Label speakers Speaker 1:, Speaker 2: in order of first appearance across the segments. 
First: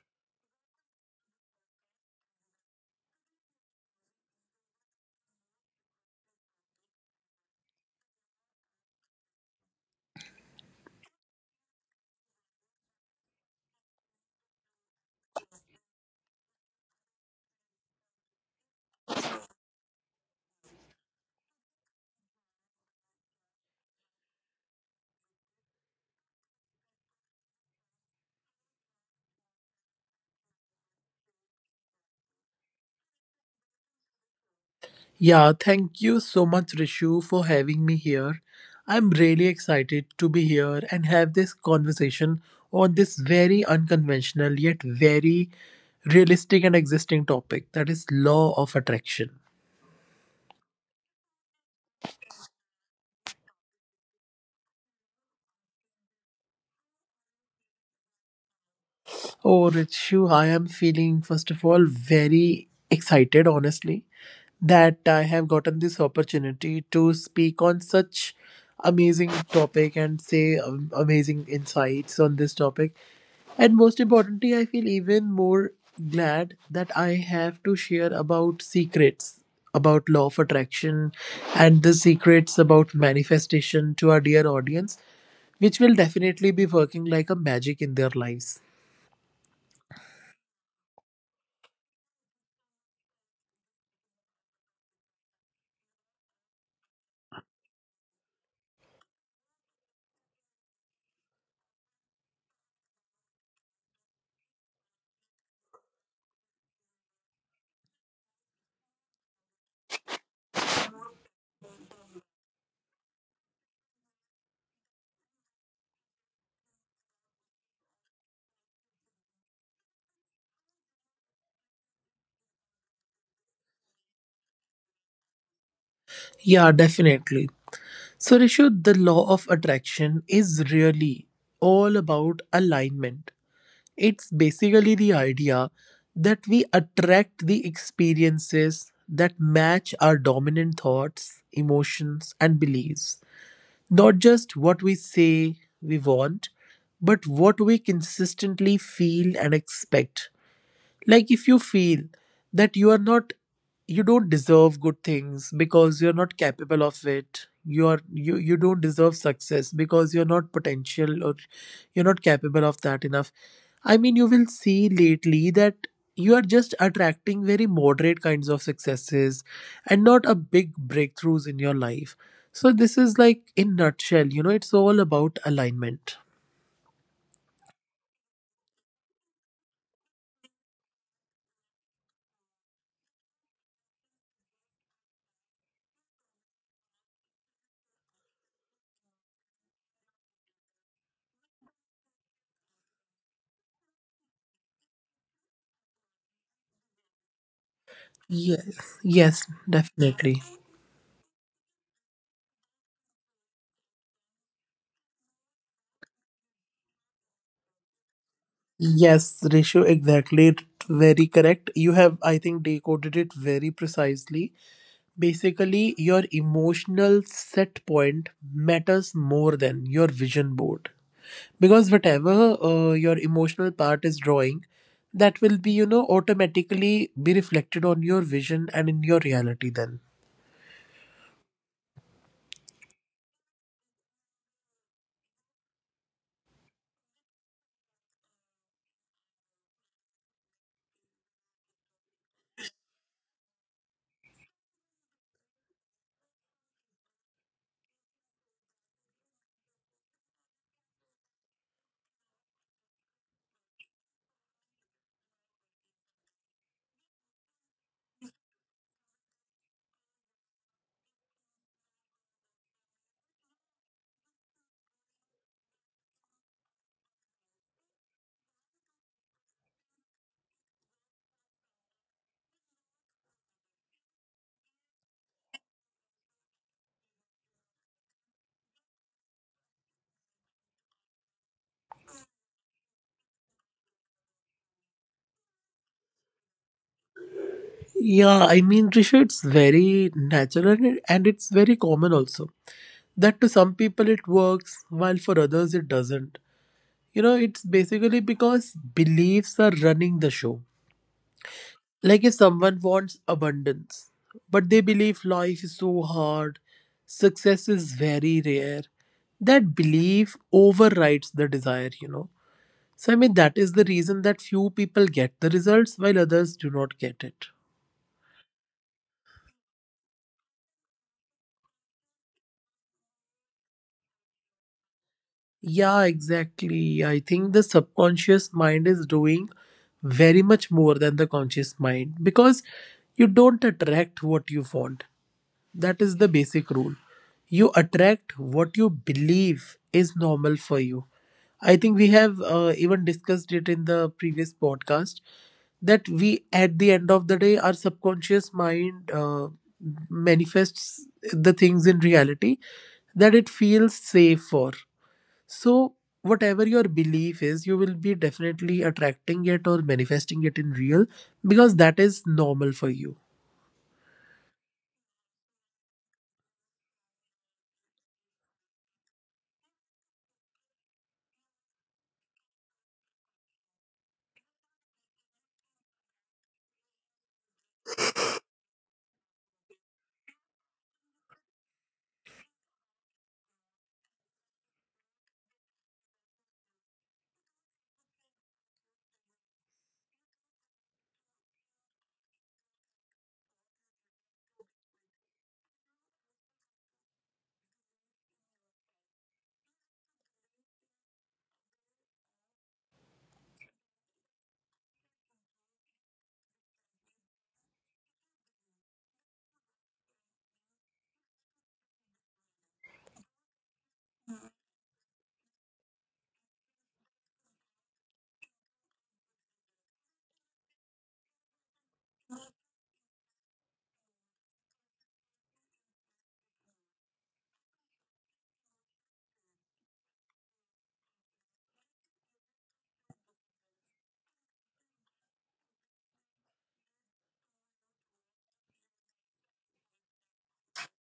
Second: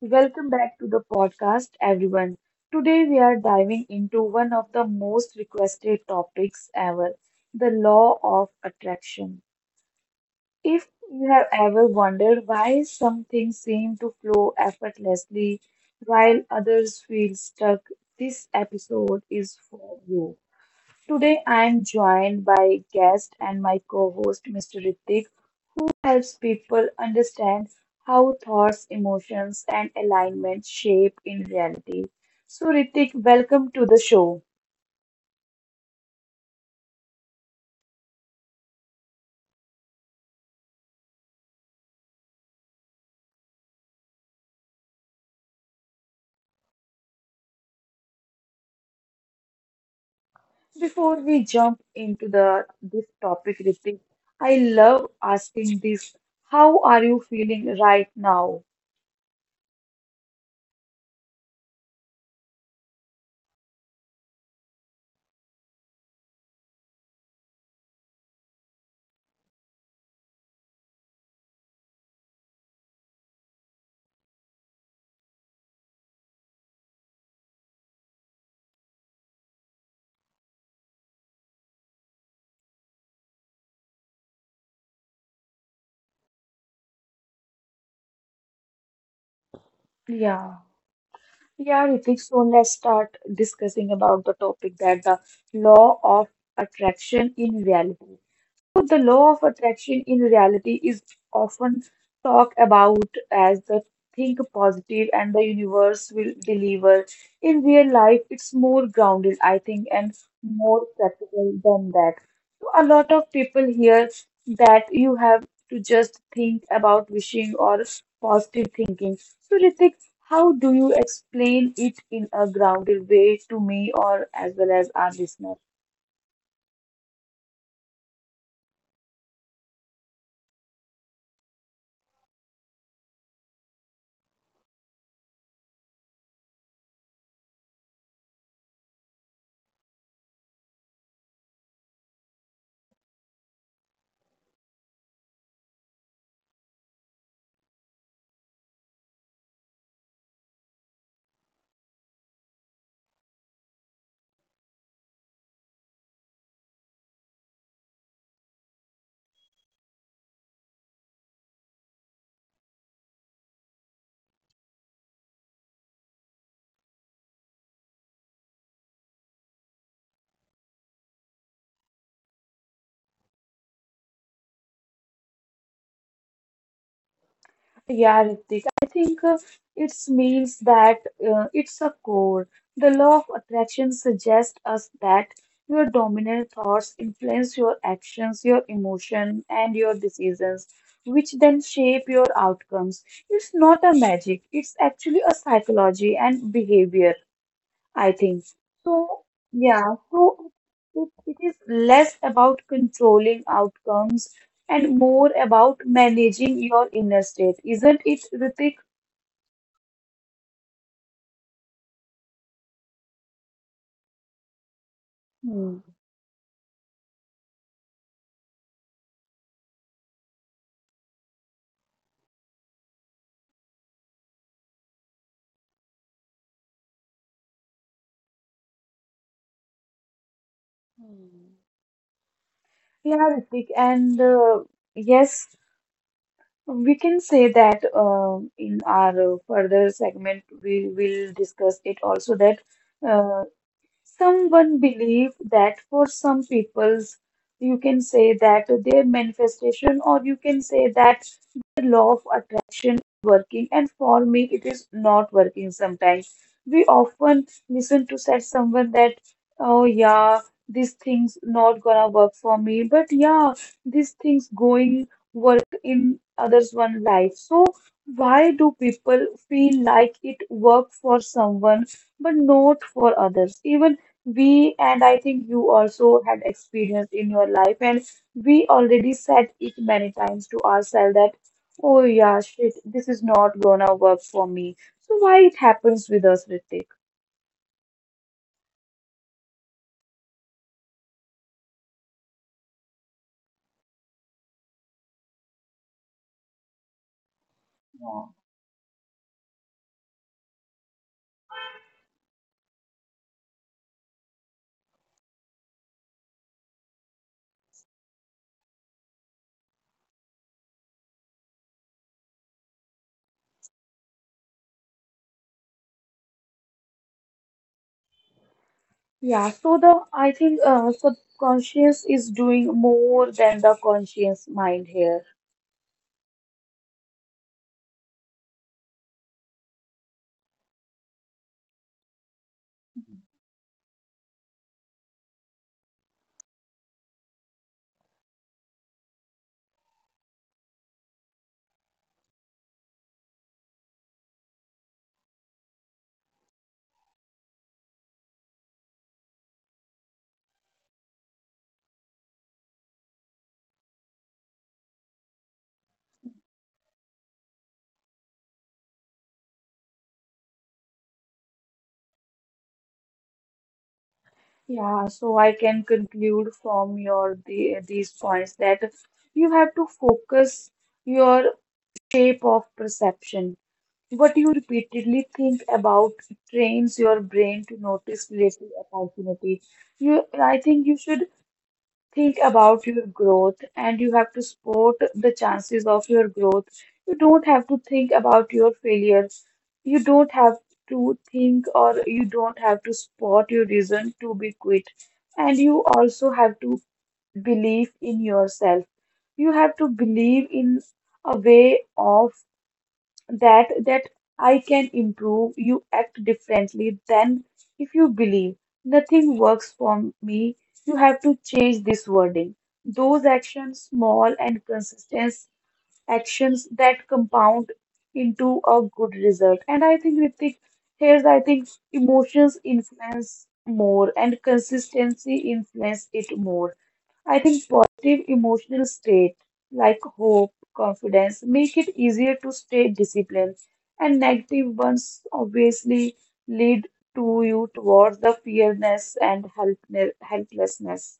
Speaker 1: Welcome back to the podcast, everyone. Today we are diving into one of the most requested topics ever, the law of attraction. If you have ever wondered why some things seem to flow effortlessly while others feel stuck, this episode is for you. Today I am joined by guest and my co-host Mr. Ritik, who helps people understand how thoughts, emotions, and alignment shape in reality. So Ritik, welcome to the show.
Speaker 2: Yeah, thank you so much, Rishu, for having me here. I'm really excited to be here and have this conversation on this very unconventional yet very realistic and existing topic that is law of attraction.
Speaker 1: Before we jump into the this topic, Ritik, I love asking this. How are you feeling right now?
Speaker 2: Oh, Richu, I am feeling, first of all, very excited, honestly, that I have gotten this opportunity to speak on such amazing topic and say amazing insights on this topic. And most importantly, I feel even more glad that I have to share about secrets about law of attraction and the secrets about manifestation to our dear audience, which will definitely be working like a magic in their lives.
Speaker 1: Yeah. Yeah, Ritik, so let's start discussing about the topic that the law of attraction in reality. So the law of attraction in reality is often talked about as the think positive and the universe will deliver. In real life, it's more grounded, I think, and more practical than that. So a lot of people hear that you have to just think about wishing or positive thinking. So, Ritik, how do you explain it in a grounded way to me or as well as our listeners?
Speaker 2: Yeah, definitely. So, Rishu, the law of attraction is really all about alignment. It's basically the idea that we attract the experiences that match our dominant thoughts, emotions, and beliefs. Not just what we say we want, but what we consistently feel and expect, like if you feel that you are not you don't deserve good things because you're not capable of it. You are you you don't deserve success because you're not potential or you're not capable of that enough. I mean, you will see lately that you are just attracting very moderate kinds of successes and not a big breakthroughs in your life. So this is like in nutshell, you know, it's all about alignment.
Speaker 1: Yeah, Ritik, I think it means that it's a core. The law of attraction suggests us that your dominant thoughts influence your actions, your emotion, and your decisions, which then shape your outcomes. It's not a magic, it's actually a psychology and behavior. I think.
Speaker 2: Yes,
Speaker 1: So,
Speaker 2: yes,
Speaker 1: yeah,
Speaker 2: definitely.
Speaker 1: so it is less about controlling outcomes and more about managing your inner state, isn't it, Ritik?
Speaker 2: Yes, Rishu, exactly. Very correct. You have, I think, decoded it very precisely.
Speaker 1: Hmm.
Speaker 2: Basically, your emotional set point matters more than your vision board. Because whatever your emotional part is drawing, that will be, you know, automatically be reflected on your vision and in your reality then.
Speaker 1: Hmm. Yeah, Ritik, and yes, we can say that in our further segment, we will discuss it also that. Uh, Someone believe that for some peoples, you can say that their manifestation, or you can say that the law of attraction is working, and for me, it is not working sometimes. We often listen to such someone that, oh yeah, this thing's not gonna work for me, but yeah, these things going work in others one life. So why do people feel like it work for someone but not for others? Even we and I think you also had experienced in your life, and we already said it many times to ourselves that, oh yeah, shit, this is not gonna work for me. So why it happens with us, Ritik?
Speaker 2: Yeah, I mean, Rishu, it's very natural and it's very common also, that to some people it works while for others it doesn't. You know, it's basically
Speaker 1: Yeah.
Speaker 2: because beliefs are running the show. Like if someone wants abundance, but they believe life is so hard, success is very rare, that belief overrides the desire, you know. So, I mean, that is the reason that few people get the results while others do not get it.
Speaker 1: Yeah, so the I think subconscious is doing more than the conscious mind here.
Speaker 2: Yeah, exactly. I think the subconscious mind is doing very much more than the conscious mind, because you don't attract what you want. That is the basic rule. You attract what you believe is normal for you. I think we have even discussed it in the previous podcast, that we, at the end of the day, our subconscious mind manifests the things in reality that it feels safe for. So, whatever your belief is, you will be definitely attracting it or manifesting it in real because that is normal for you.
Speaker 1: Yeah, so I can conclude from these points that you have to focus your shape of perception. What you repeatedly think about trains your brain to notice little opportunity. I think you should think about your growth and you have to support the chances of your growth. You don't have to think about your failures. You don't have to think or you don't have to support your reason to be quit. And you also have to believe in yourself. You have to believe in a way of that I can improve, you act differently than if you believe nothing works for me. You have to change this wording. Those actions, small and consistent, actions that compound into a good result. And I think Ritik, here's I think emotions influence more and consistency influence it more. I think positive emotional state like hope, confidence make it easier to stay disciplined, and negative ones obviously lead to you towards the fearness and helplessness.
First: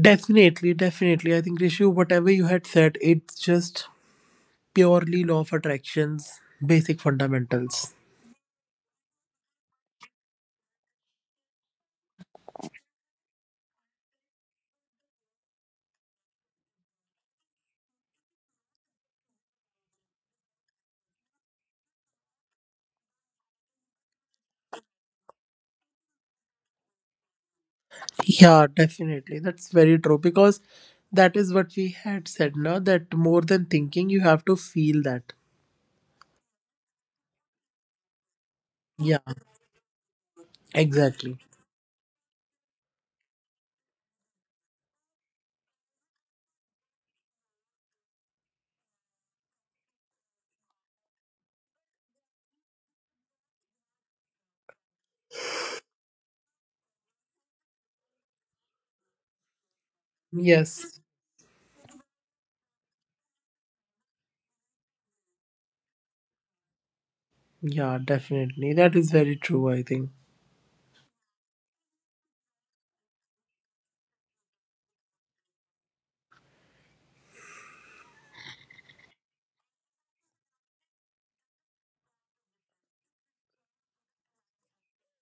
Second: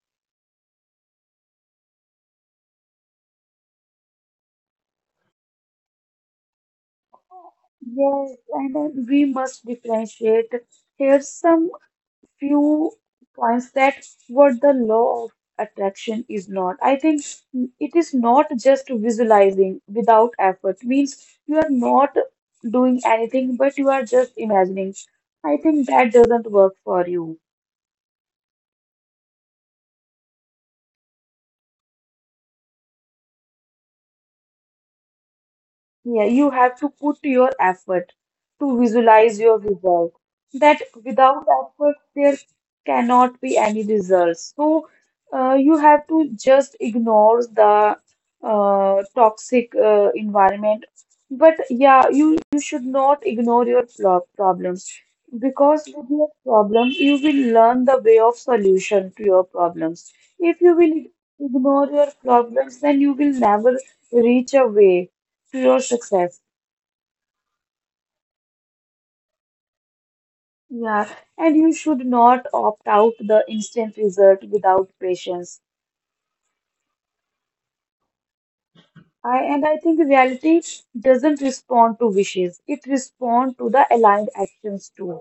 Speaker 2: Definitely, definitely. I think, Rishi, whatever you had said, it's just purely law of attractions, basic fundamentals.
Speaker 1: Yes, and then we must differentiate. Here's some few points that what the law of attraction is not. I think it is not just visualizing without effort, means you are not doing anything, but you are just imagining. I think that doesn't work for you.
Speaker 2: Yeah, definitely. That's very true, because that is what we had said now, that more than thinking, you have to feel that.
Speaker 1: Yeah, you have to put your effort to
Speaker 2: Yeah,
Speaker 1: visualize your result. That
Speaker 2: exactly.
Speaker 1: without effort, there cannot be any results. So, you have to just ignore the toxic environment. But yeah, you should not ignore your problems because with your problem, you will learn the way of solution to your problems. If you will
Speaker 2: Yes.
Speaker 1: ignore your problems, then you will never reach a way to your success.
Speaker 2: Yeah, definitely. That is very true, I think.
Speaker 1: Yeah, and you should not opt out the instant result without patience. I think reality doesn't respond to wishes; it responds to the aligned actions too.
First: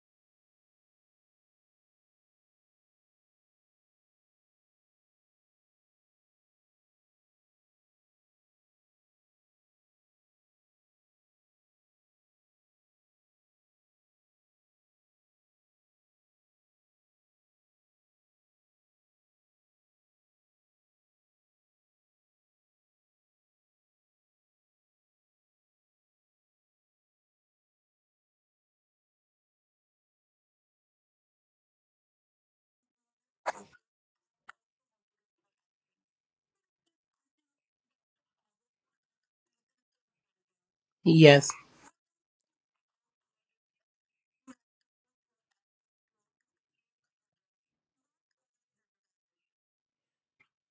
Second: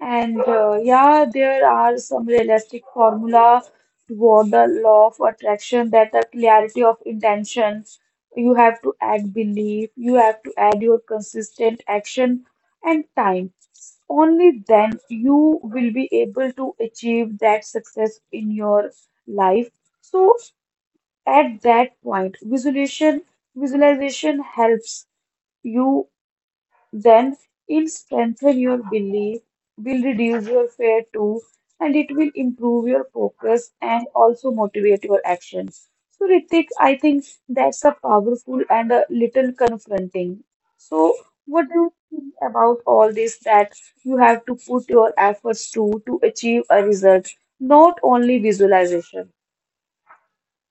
Speaker 1: And yeah, there are some realistic formula toward the law of attraction that the clarity of intention, you have to act, believe, you have to add your consistent action and time. Only then you will be able to achieve that success in your life. So at that point, visualization helps you then it strengthen your belief, will reduce your fear too, and it will improve your focus and also motivate your actions. So, Ritik, I think that's a powerful and a little confronting. So,
Speaker 2: Yes.
Speaker 1: what do you think about all this that you have to put your efforts to achieve a result, not only visualization?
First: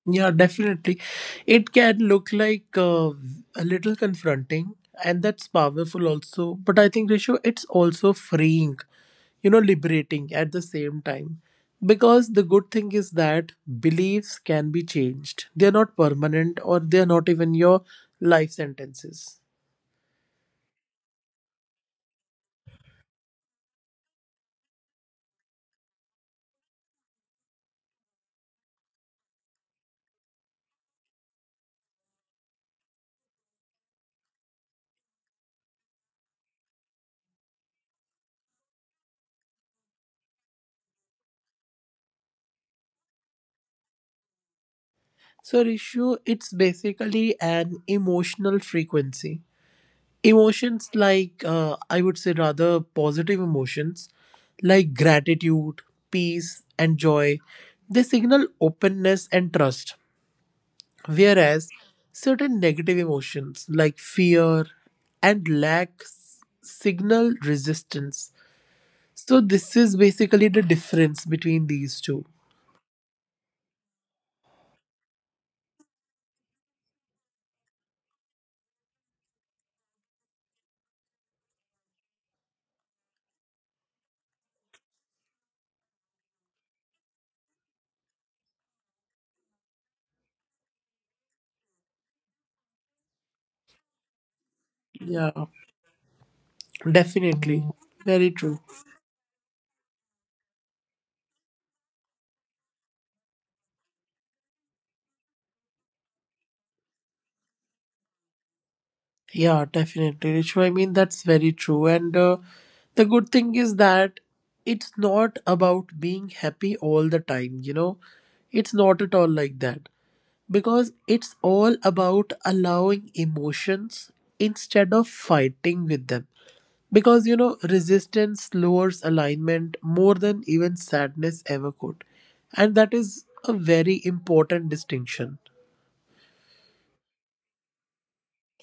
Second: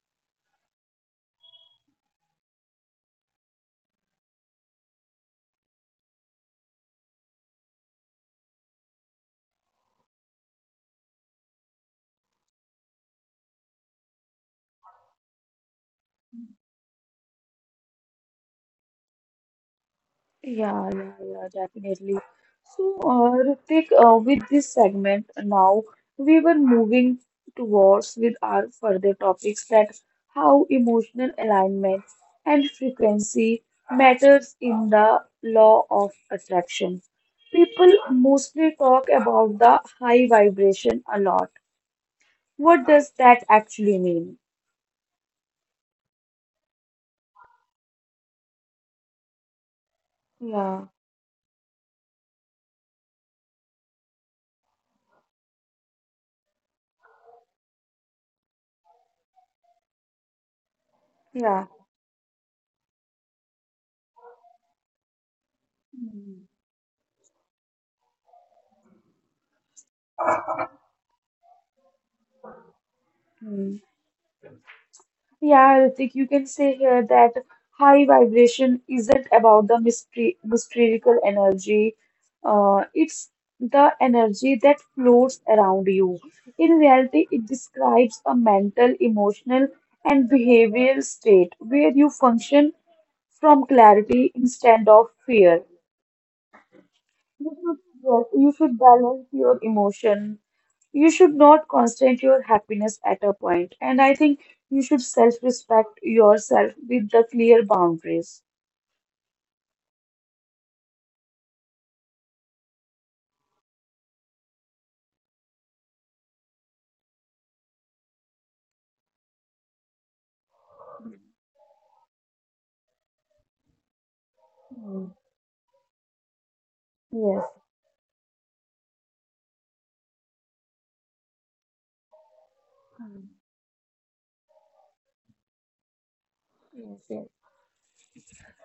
Speaker 2: Yeah, definitely. It can look like a little confronting, and that's powerful also. But I think, Rishu, it's also freeing, you know, liberating at the same time. Because the good thing is that beliefs can be changed, they're not permanent or they're not even your life sentences.
Speaker 1: Yeah, yeah, yeah, definitely. So, Ritik, with this segment now, we were moving towards with our further topics that how emotional alignment and frequency matters in the law of attraction. People mostly talk about the high vibration a lot. What does that actually mean?
Speaker 2: So, Rishu, it's basically an emotional frequency.
Speaker 1: Yeah.
Speaker 2: Emotions like, I would say, rather positive emotions, like gratitude, peace, and joy, they signal openness and trust.
Speaker 1: Yeah.
Speaker 2: Whereas certain negative emotions like fear and lack signal resistance. So, this is basically the difference between these two.
Speaker 1: Hmm. Yeah, Ritik, you can say here that high vibration isn't about mystical energy. It's the energy that floats around you. In reality, it describes a mental, emotional, and behavioral state where you function from clarity instead of
Speaker 2: Yeah,
Speaker 1: fear. You
Speaker 2: definitely.
Speaker 1: should, yes,
Speaker 2: Very
Speaker 1: you
Speaker 2: true.
Speaker 1: should balance your emotion. You should not constrain your happiness at a point. And I think you should self-respect yourself with the clear boundaries.
Speaker 2: Yeah, definitely, Richu. I mean, that's very true. And the good thing is that it's not about being happy all the time, you know? It's not at all like that. Because it's all about allowing emotions instead of
Speaker 1: Mm.
Speaker 2: fighting with them. Because, you
Speaker 1: Yes.
Speaker 2: know, resistance lowers alignment more than even sadness ever could. And that is
Speaker 1: Hmm.
Speaker 2: a very important distinction.
Speaker 1: Yes, yes.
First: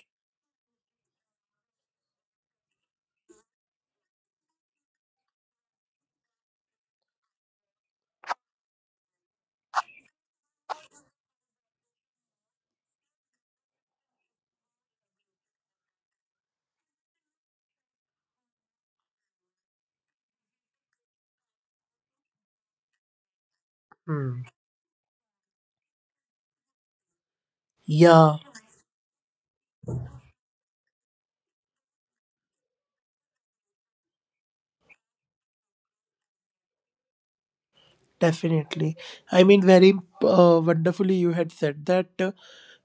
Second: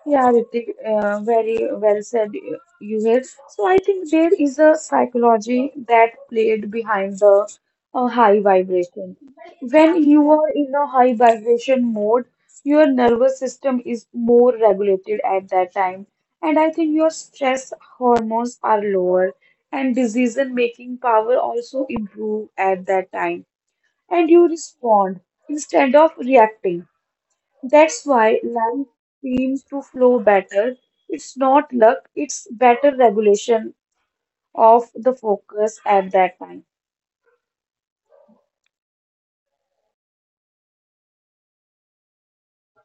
Speaker 1: Yeah, Ritik, very well said, you here. So I think there is a psychology that played behind the high vibration. When you are in a high vibration mode, your nervous system is more regulated at that time, and I think your stress hormones are lower, and decision making power also improve at that time, and
Speaker 2: Hmm.
Speaker 1: you respond instead of reacting. That's why
Speaker 2: Yeah.
Speaker 1: life seems to flow better. It's not luck, it's better regulation of the focus at that time.
Speaker 2: Definitely. I mean, very wonderfully, you had said that,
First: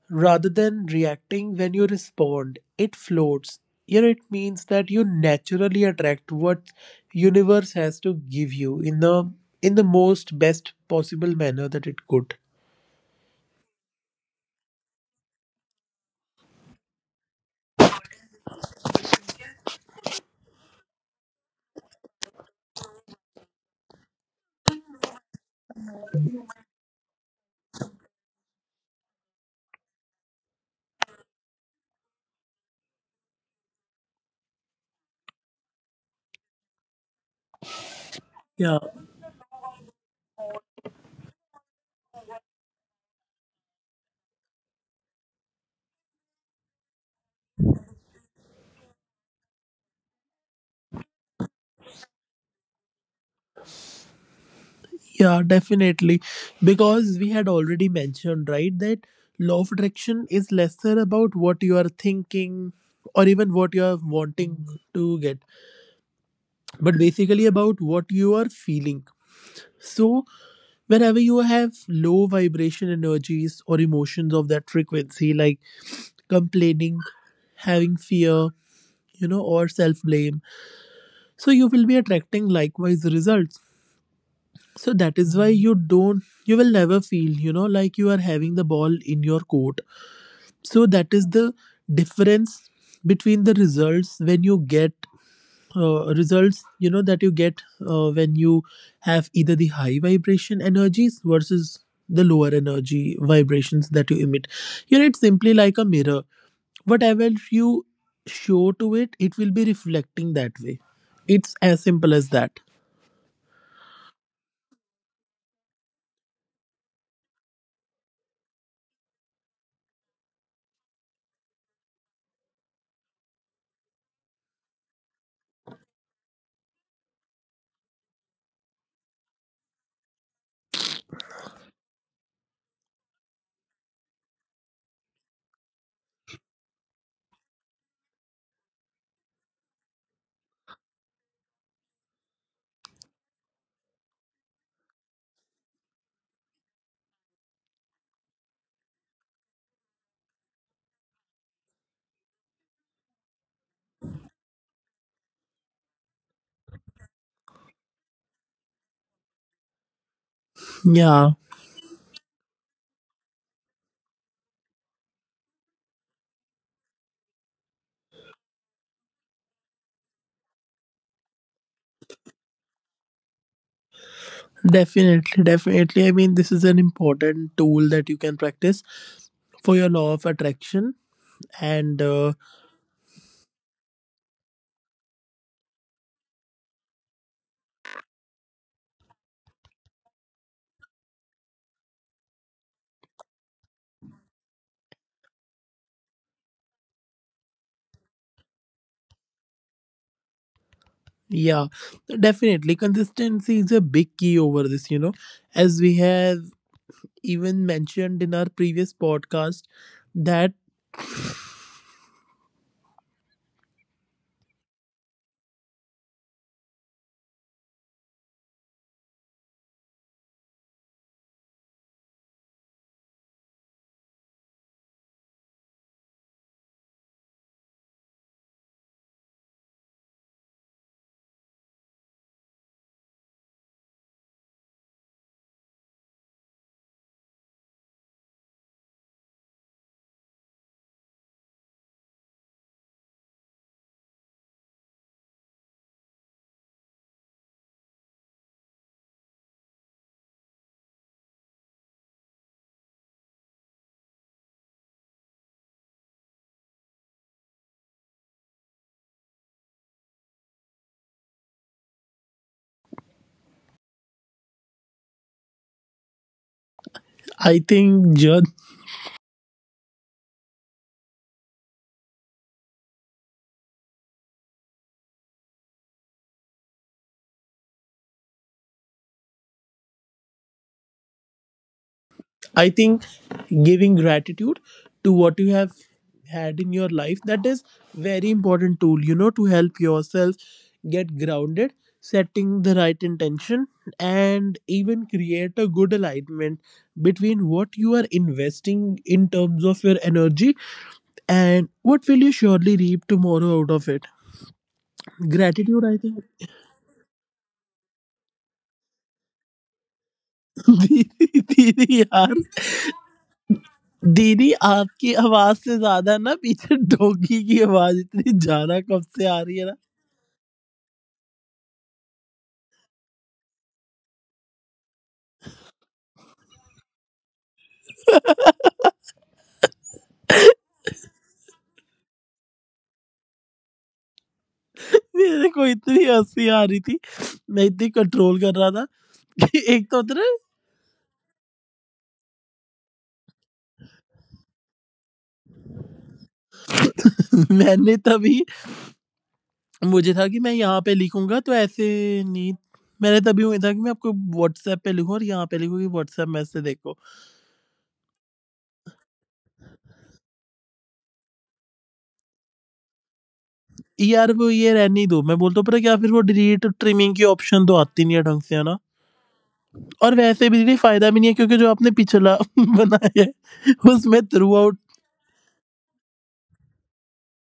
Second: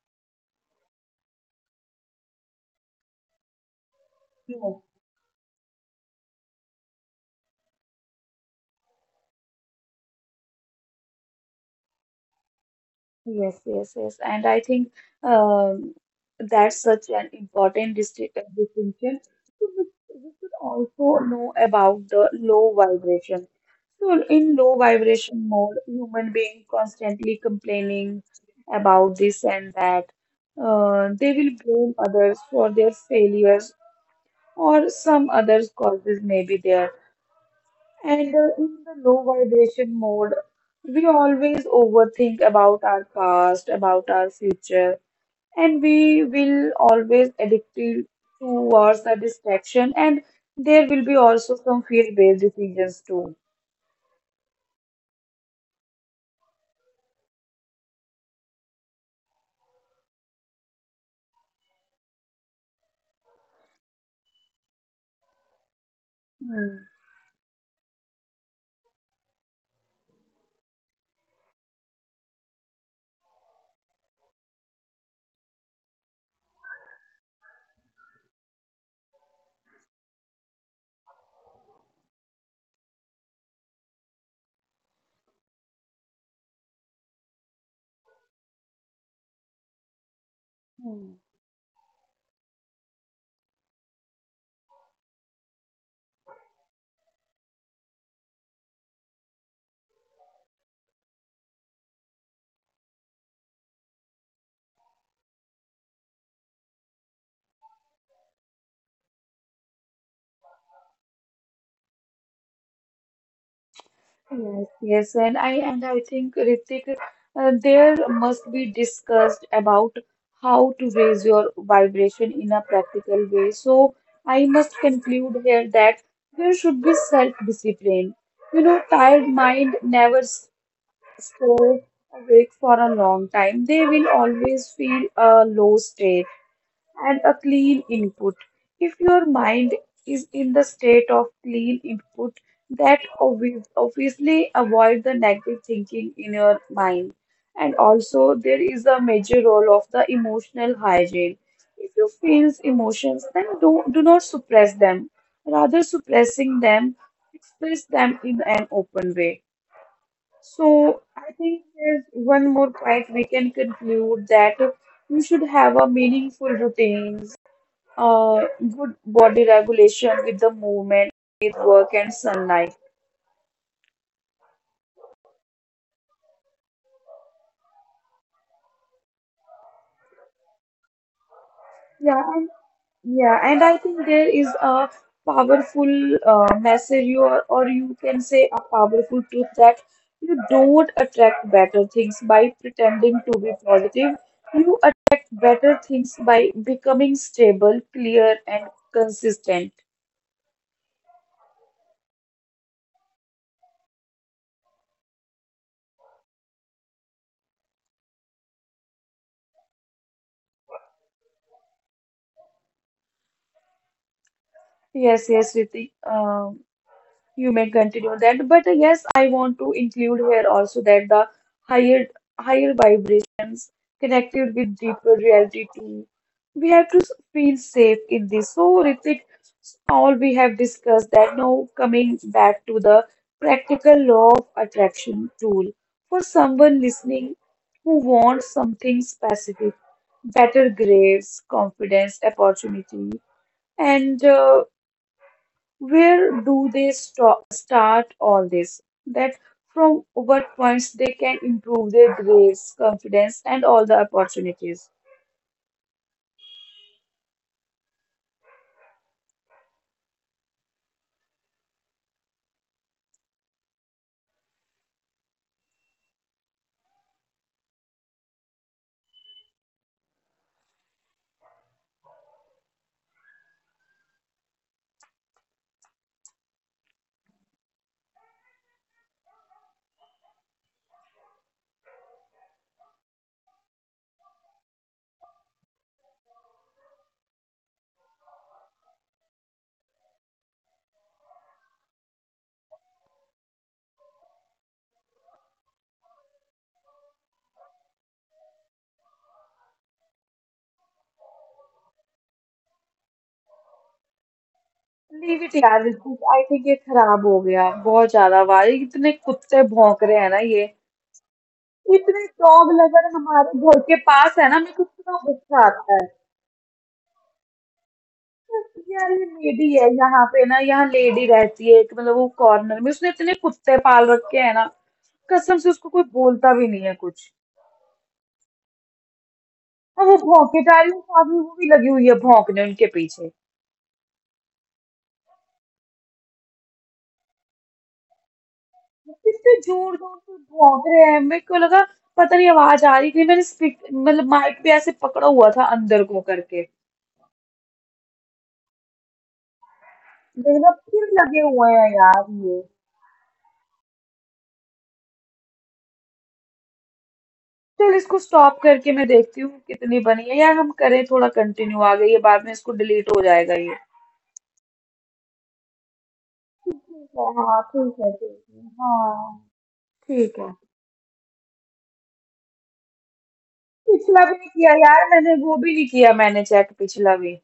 Speaker 2: rather than reacting, when you respond, it floats. Here it means
Speaker 1: Yeah.
Speaker 2: that you naturally attract what universe has to give you in the most best possible manner that it could.
Speaker 1: Yes, yes, yes. And I think um, that's such an important distinction. So we should also know about the low vibration. So, in low vibration mode, human being constantly complaining about this and that. They will blame others for their failures or some other causes may be there. And
Speaker 2: Yeah,
Speaker 1: in the low vibration mode, we always overthink about our past, about our future, and we will always addicted towards the distraction, and there will be also some fear-based decisions too.
Speaker 2: yeah, definitely. Because we had already mentioned, right, that law of attraction is lesser about what you are thinking or even what you are wanting, Mhm, to get,
Speaker 1: Hmm.
Speaker 2: but basically about what you are feeling. So, whenever you have low vibration energies or emotions of that frequency, like complaining, having fear, you know, or self blame, so you will be attracting likewise results. So, that is why you will never feel, you know, like you are having the ball in your court. So, that
Speaker 1: Hmm.
Speaker 2: is the difference between the results when you get results you know that you get when you have either the high vibration energies versus the lower energy vibrations that you emit. You know, it's simply like a mirror: whatever you show to it, it will be reflecting that way. It's as simple as that.
Speaker 1: Yes, yes, and I think Ritik, there must be discussed about how to raise your vibration in a practical way. So I must conclude here that there should be self-discipline. You know, tired mind never stay awake for a long time. They will always feel a low state and a clean input. If your mind is in the state of clean input, that obviously avoid the negative thinking in your mind. And also, there is a major role of the emotional hygiene. If you feel emotions, then do not suppress them. Rather, suppressing them, express them in an open way. So, I
Speaker 2: Yeah,
Speaker 1: think there's one more point we can conclude that you should have a meaningful routine uh, good body regulation with the movement, with work and sunlight.
Speaker 2: definitely, definitely. I mean, this is an important tool that you can practice for your law of attraction, and
Speaker 1: Yeah, and I think there is a powerful message, or you can say a powerful truth that you don't attract better things by pretending to be positive. You attract better things by becoming stable, clear, and consistent.
Speaker 2: yeah, definitely. Consistency is a big key over this, you know, as we have even mentioned in our previous podcast that
Speaker 1: Yes, yes, Ritik. You may continue that, but yes, I want to include here also that the higher higher vibrations connected with deeper reality too. We have to feel safe in this. So, Ritik, all we have discussed that now coming back to the practical law of attraction tool for someone listening who wants something specific, better grades, confidence, opportunity, and where do they start all this? That from what points they can improve their grades, confidence, and all the opportunities.
Speaker 2: I think ju- I think giving gratitude to what you have had in your life, that is very important tool, you know, to help yourself get grounded, setting the right intention and even create a good alignment between what you are investing in terms of your energy. And what will you surely reap tomorrow out of it?
Speaker 1: Leave it
Speaker 2: Gratitude,
Speaker 1: यार
Speaker 2: I
Speaker 1: Ritik,
Speaker 2: think.
Speaker 1: I think ये खराब हो गया, बहुत ज्यादा वारी, इतने कुत्ते भौंक रहे हैं ना ये।
Speaker 2: दीदी दीदी
Speaker 1: इतने
Speaker 2: यार
Speaker 1: डॉग लवर हमारे घर के पास
Speaker 2: दीदी
Speaker 1: है ना, मेरे को
Speaker 2: आपकी
Speaker 1: इतना
Speaker 2: आवाज
Speaker 1: गुस्सा
Speaker 2: से
Speaker 1: आता है।
Speaker 2: ज्यादा ना पीछे डोगी की आवाज इतनी ज्यादा कब
Speaker 1: यार
Speaker 2: से
Speaker 1: ये
Speaker 2: आ रही है
Speaker 1: लेडी
Speaker 2: ना
Speaker 1: है यहाँ पे ना, यहाँ लेडी रहती है एक, मतलब वो कॉर्नर में उसने इतने कुत्ते पाल रखे हैं ना। कसम से उसको कोई बोलता भी नहीं है कुछ, और वो भौंके जा रही हूँ, साथ में वो भी लगी हुई है भौंकने उनके पीछे।
Speaker 2: मेरे को इतनी हंसी आ रही थी मैं इतनी कंट्रोल कर रहा था
Speaker 1: वो कितने
Speaker 2: कि एक तो
Speaker 1: जोर
Speaker 2: होता
Speaker 1: जोर
Speaker 2: ना
Speaker 1: से भौंक रहे हैं, मेरे को लगा पता नहीं आवाज आ रही थी, मैंने स्पीक मतलब माइक भी ऐसे पकड़ा हुआ था अंदर को करके।
Speaker 2: मैंने तभी मुझे था कि मैं
Speaker 1: देखना
Speaker 2: यहाँ पे
Speaker 1: फिर
Speaker 2: लिखूंगा
Speaker 1: लगे
Speaker 2: तो
Speaker 1: हुए
Speaker 2: ऐसे
Speaker 1: हैं यार
Speaker 2: नहीं
Speaker 1: ये।
Speaker 2: मैंने तभी हुआ था कि मैं आपको व्हाट्सएप पे लिखूं और यहाँ पे लिखूं कि व्हाट्सएप मैसेज देखो
Speaker 1: चल इसको स्टॉप करके मैं देखती हूँ कितनी बनी है यार, हम करें थोड़ा कंटिन्यू, आ गई है बाद में इसको डिलीट हो जाएगा ये।
Speaker 2: यार वो ये रहने ही दो मैं बोलता हूँ पता क्या फिर वो डिलीट
Speaker 1: ठीक है,
Speaker 2: ट्रिमिंग की
Speaker 1: हाँ
Speaker 2: ऑप्शन तो
Speaker 1: ठीक
Speaker 2: आती
Speaker 1: है,
Speaker 2: नहीं है ढंग
Speaker 1: ठीक
Speaker 2: से है
Speaker 1: है
Speaker 2: ना
Speaker 1: हाँ।
Speaker 2: और
Speaker 1: ठीक
Speaker 2: वैसे
Speaker 1: है,
Speaker 2: भी दीदी फायदा भी नहीं है क्योंकि जो आपने पिछला बनाया है उसमें
Speaker 1: पिछला भी नहीं
Speaker 2: थ्रू
Speaker 1: किया
Speaker 2: आउट
Speaker 1: यार मैंने, वो भी नहीं किया मैंने चेक पिछला भी।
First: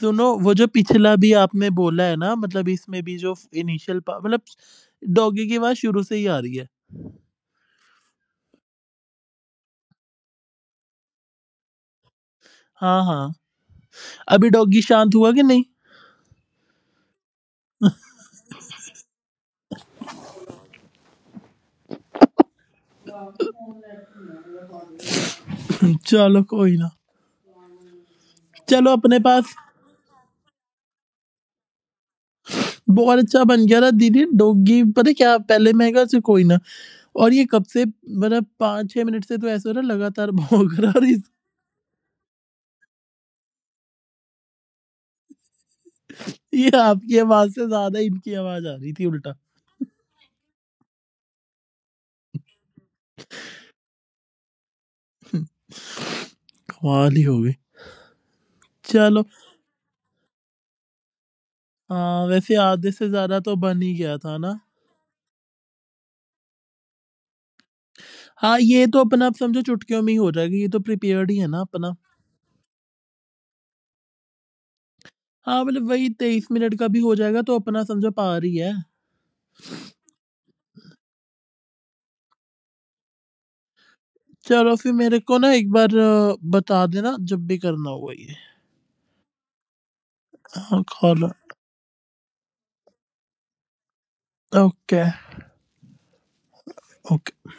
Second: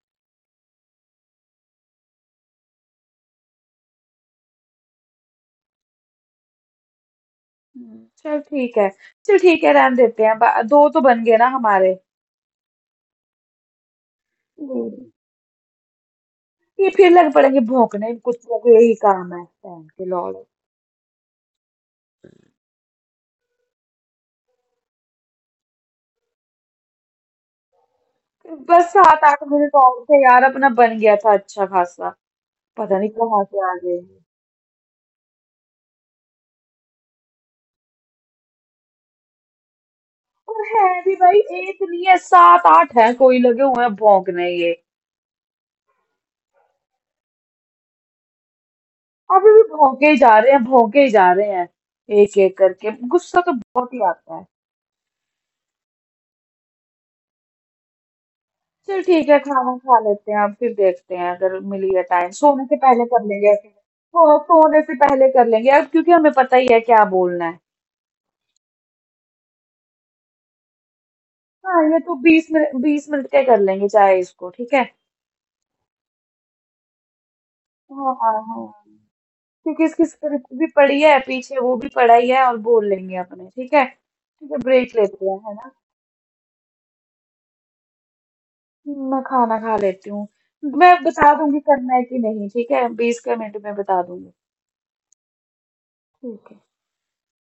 Speaker 2: सुनो वो जो पिछला भी आपने बोला है ना मतलब इसमें भी जो इनिशियल मतलब डॉगी की आवाज शुरू से ही आ रही है
Speaker 1: हुँ, चल ठीक है। चल ठीक है, रहने देते हैं। ब 2 तो बन गए ना हमारे।
Speaker 2: हाँ हाँ अभी डॉगी
Speaker 1: हुँ।
Speaker 2: शांत हुआ कि नहीं
Speaker 1: ये फिर लग पड़ेंगे भौंकने, कुछ ना कुछ यही काम है, बहन के लौंडे।
Speaker 2: चलो कोई ना
Speaker 1: बस
Speaker 2: चलो अपने
Speaker 1: 7-8
Speaker 2: पास
Speaker 1: मिनट और थे यार, अपना बन गया था अच्छा खासा। पता नहीं
Speaker 2: बहुत अच्छा
Speaker 1: कहाँ
Speaker 2: बन
Speaker 1: से आ
Speaker 2: गया था
Speaker 1: गए ये।
Speaker 2: दीदी डोगी पता है क्या पहले मैं कहा "चल कोई ना और ये कब से मतलब 5-6 मिनट से तो ऐसा हो रहा है, लगातार
Speaker 1: और
Speaker 2: भौंक
Speaker 1: है
Speaker 2: रहा है और
Speaker 1: भी
Speaker 2: इस
Speaker 1: भाई 1 नहीं है, 7-8 हैं कोई लगे हुए हैं भौंकने ये।
Speaker 2: ये आपकी आवाज से ज्यादा इनकी आवाज आ रही थी उल्टा
Speaker 1: अभी भी भौंके ही जा रहे हैं, भौंके ही जा रहे हैं, एक-एक करके। गुस्सा तो बहुत ही आता है।
Speaker 2: कमाल ही हो गई
Speaker 1: चल
Speaker 2: चलो
Speaker 1: ठीक है, खाना खा लेते हैं अब, फिर देखते हैं अगर मिल गया
Speaker 2: हाँ
Speaker 1: टाइम
Speaker 2: वैसे
Speaker 1: सोने से
Speaker 2: आधे
Speaker 1: पहले
Speaker 2: से
Speaker 1: कर
Speaker 2: ज्यादा
Speaker 1: लेंगे,
Speaker 2: तो
Speaker 1: ऐसे
Speaker 2: बन ही गया था ना
Speaker 1: सोने से पहले कर लेंगे अब, क्योंकि हमें पता ही है क्या बोलना है।
Speaker 2: हाँ ये तो अपना आप समझो चुटकियों में ही हो जाएगा ये तो प्रिपेयर्ड ही है ना
Speaker 1: हाँ
Speaker 2: अपना
Speaker 1: ये तो बीस मिनट, बीस मिनट के कर लेंगे चाहे इसको, ठीक है।
Speaker 2: हाँ मतलब वही 23 मिनट का भी हो जाएगा तो अपना समझो
Speaker 1: हाँ हाँ
Speaker 2: पार ही
Speaker 1: हाँ।
Speaker 2: है
Speaker 1: क्योंकि इसकी स्क्रिप्ट भी पड़ी है पीछे, वो भी पड़ा ही है और बोल लेंगे अपने, ठीक है। ठीक है
Speaker 2: चलो फिर
Speaker 1: ब्रेक
Speaker 2: मेरे
Speaker 1: लेते हैं
Speaker 2: को ना
Speaker 1: है
Speaker 2: एक
Speaker 1: ना।
Speaker 2: बार अ, बता देना जब भी करना होगा ये
Speaker 1: मैं खाना खा लेती हूँ।
Speaker 2: हाँ
Speaker 1: मैं
Speaker 2: खाना
Speaker 1: बता दूंगी करना है कि नहीं, ठीक है, बीस के मिनट में बता दूंगी।
Speaker 2: ओके
Speaker 1: ठीक है।
Speaker 2: och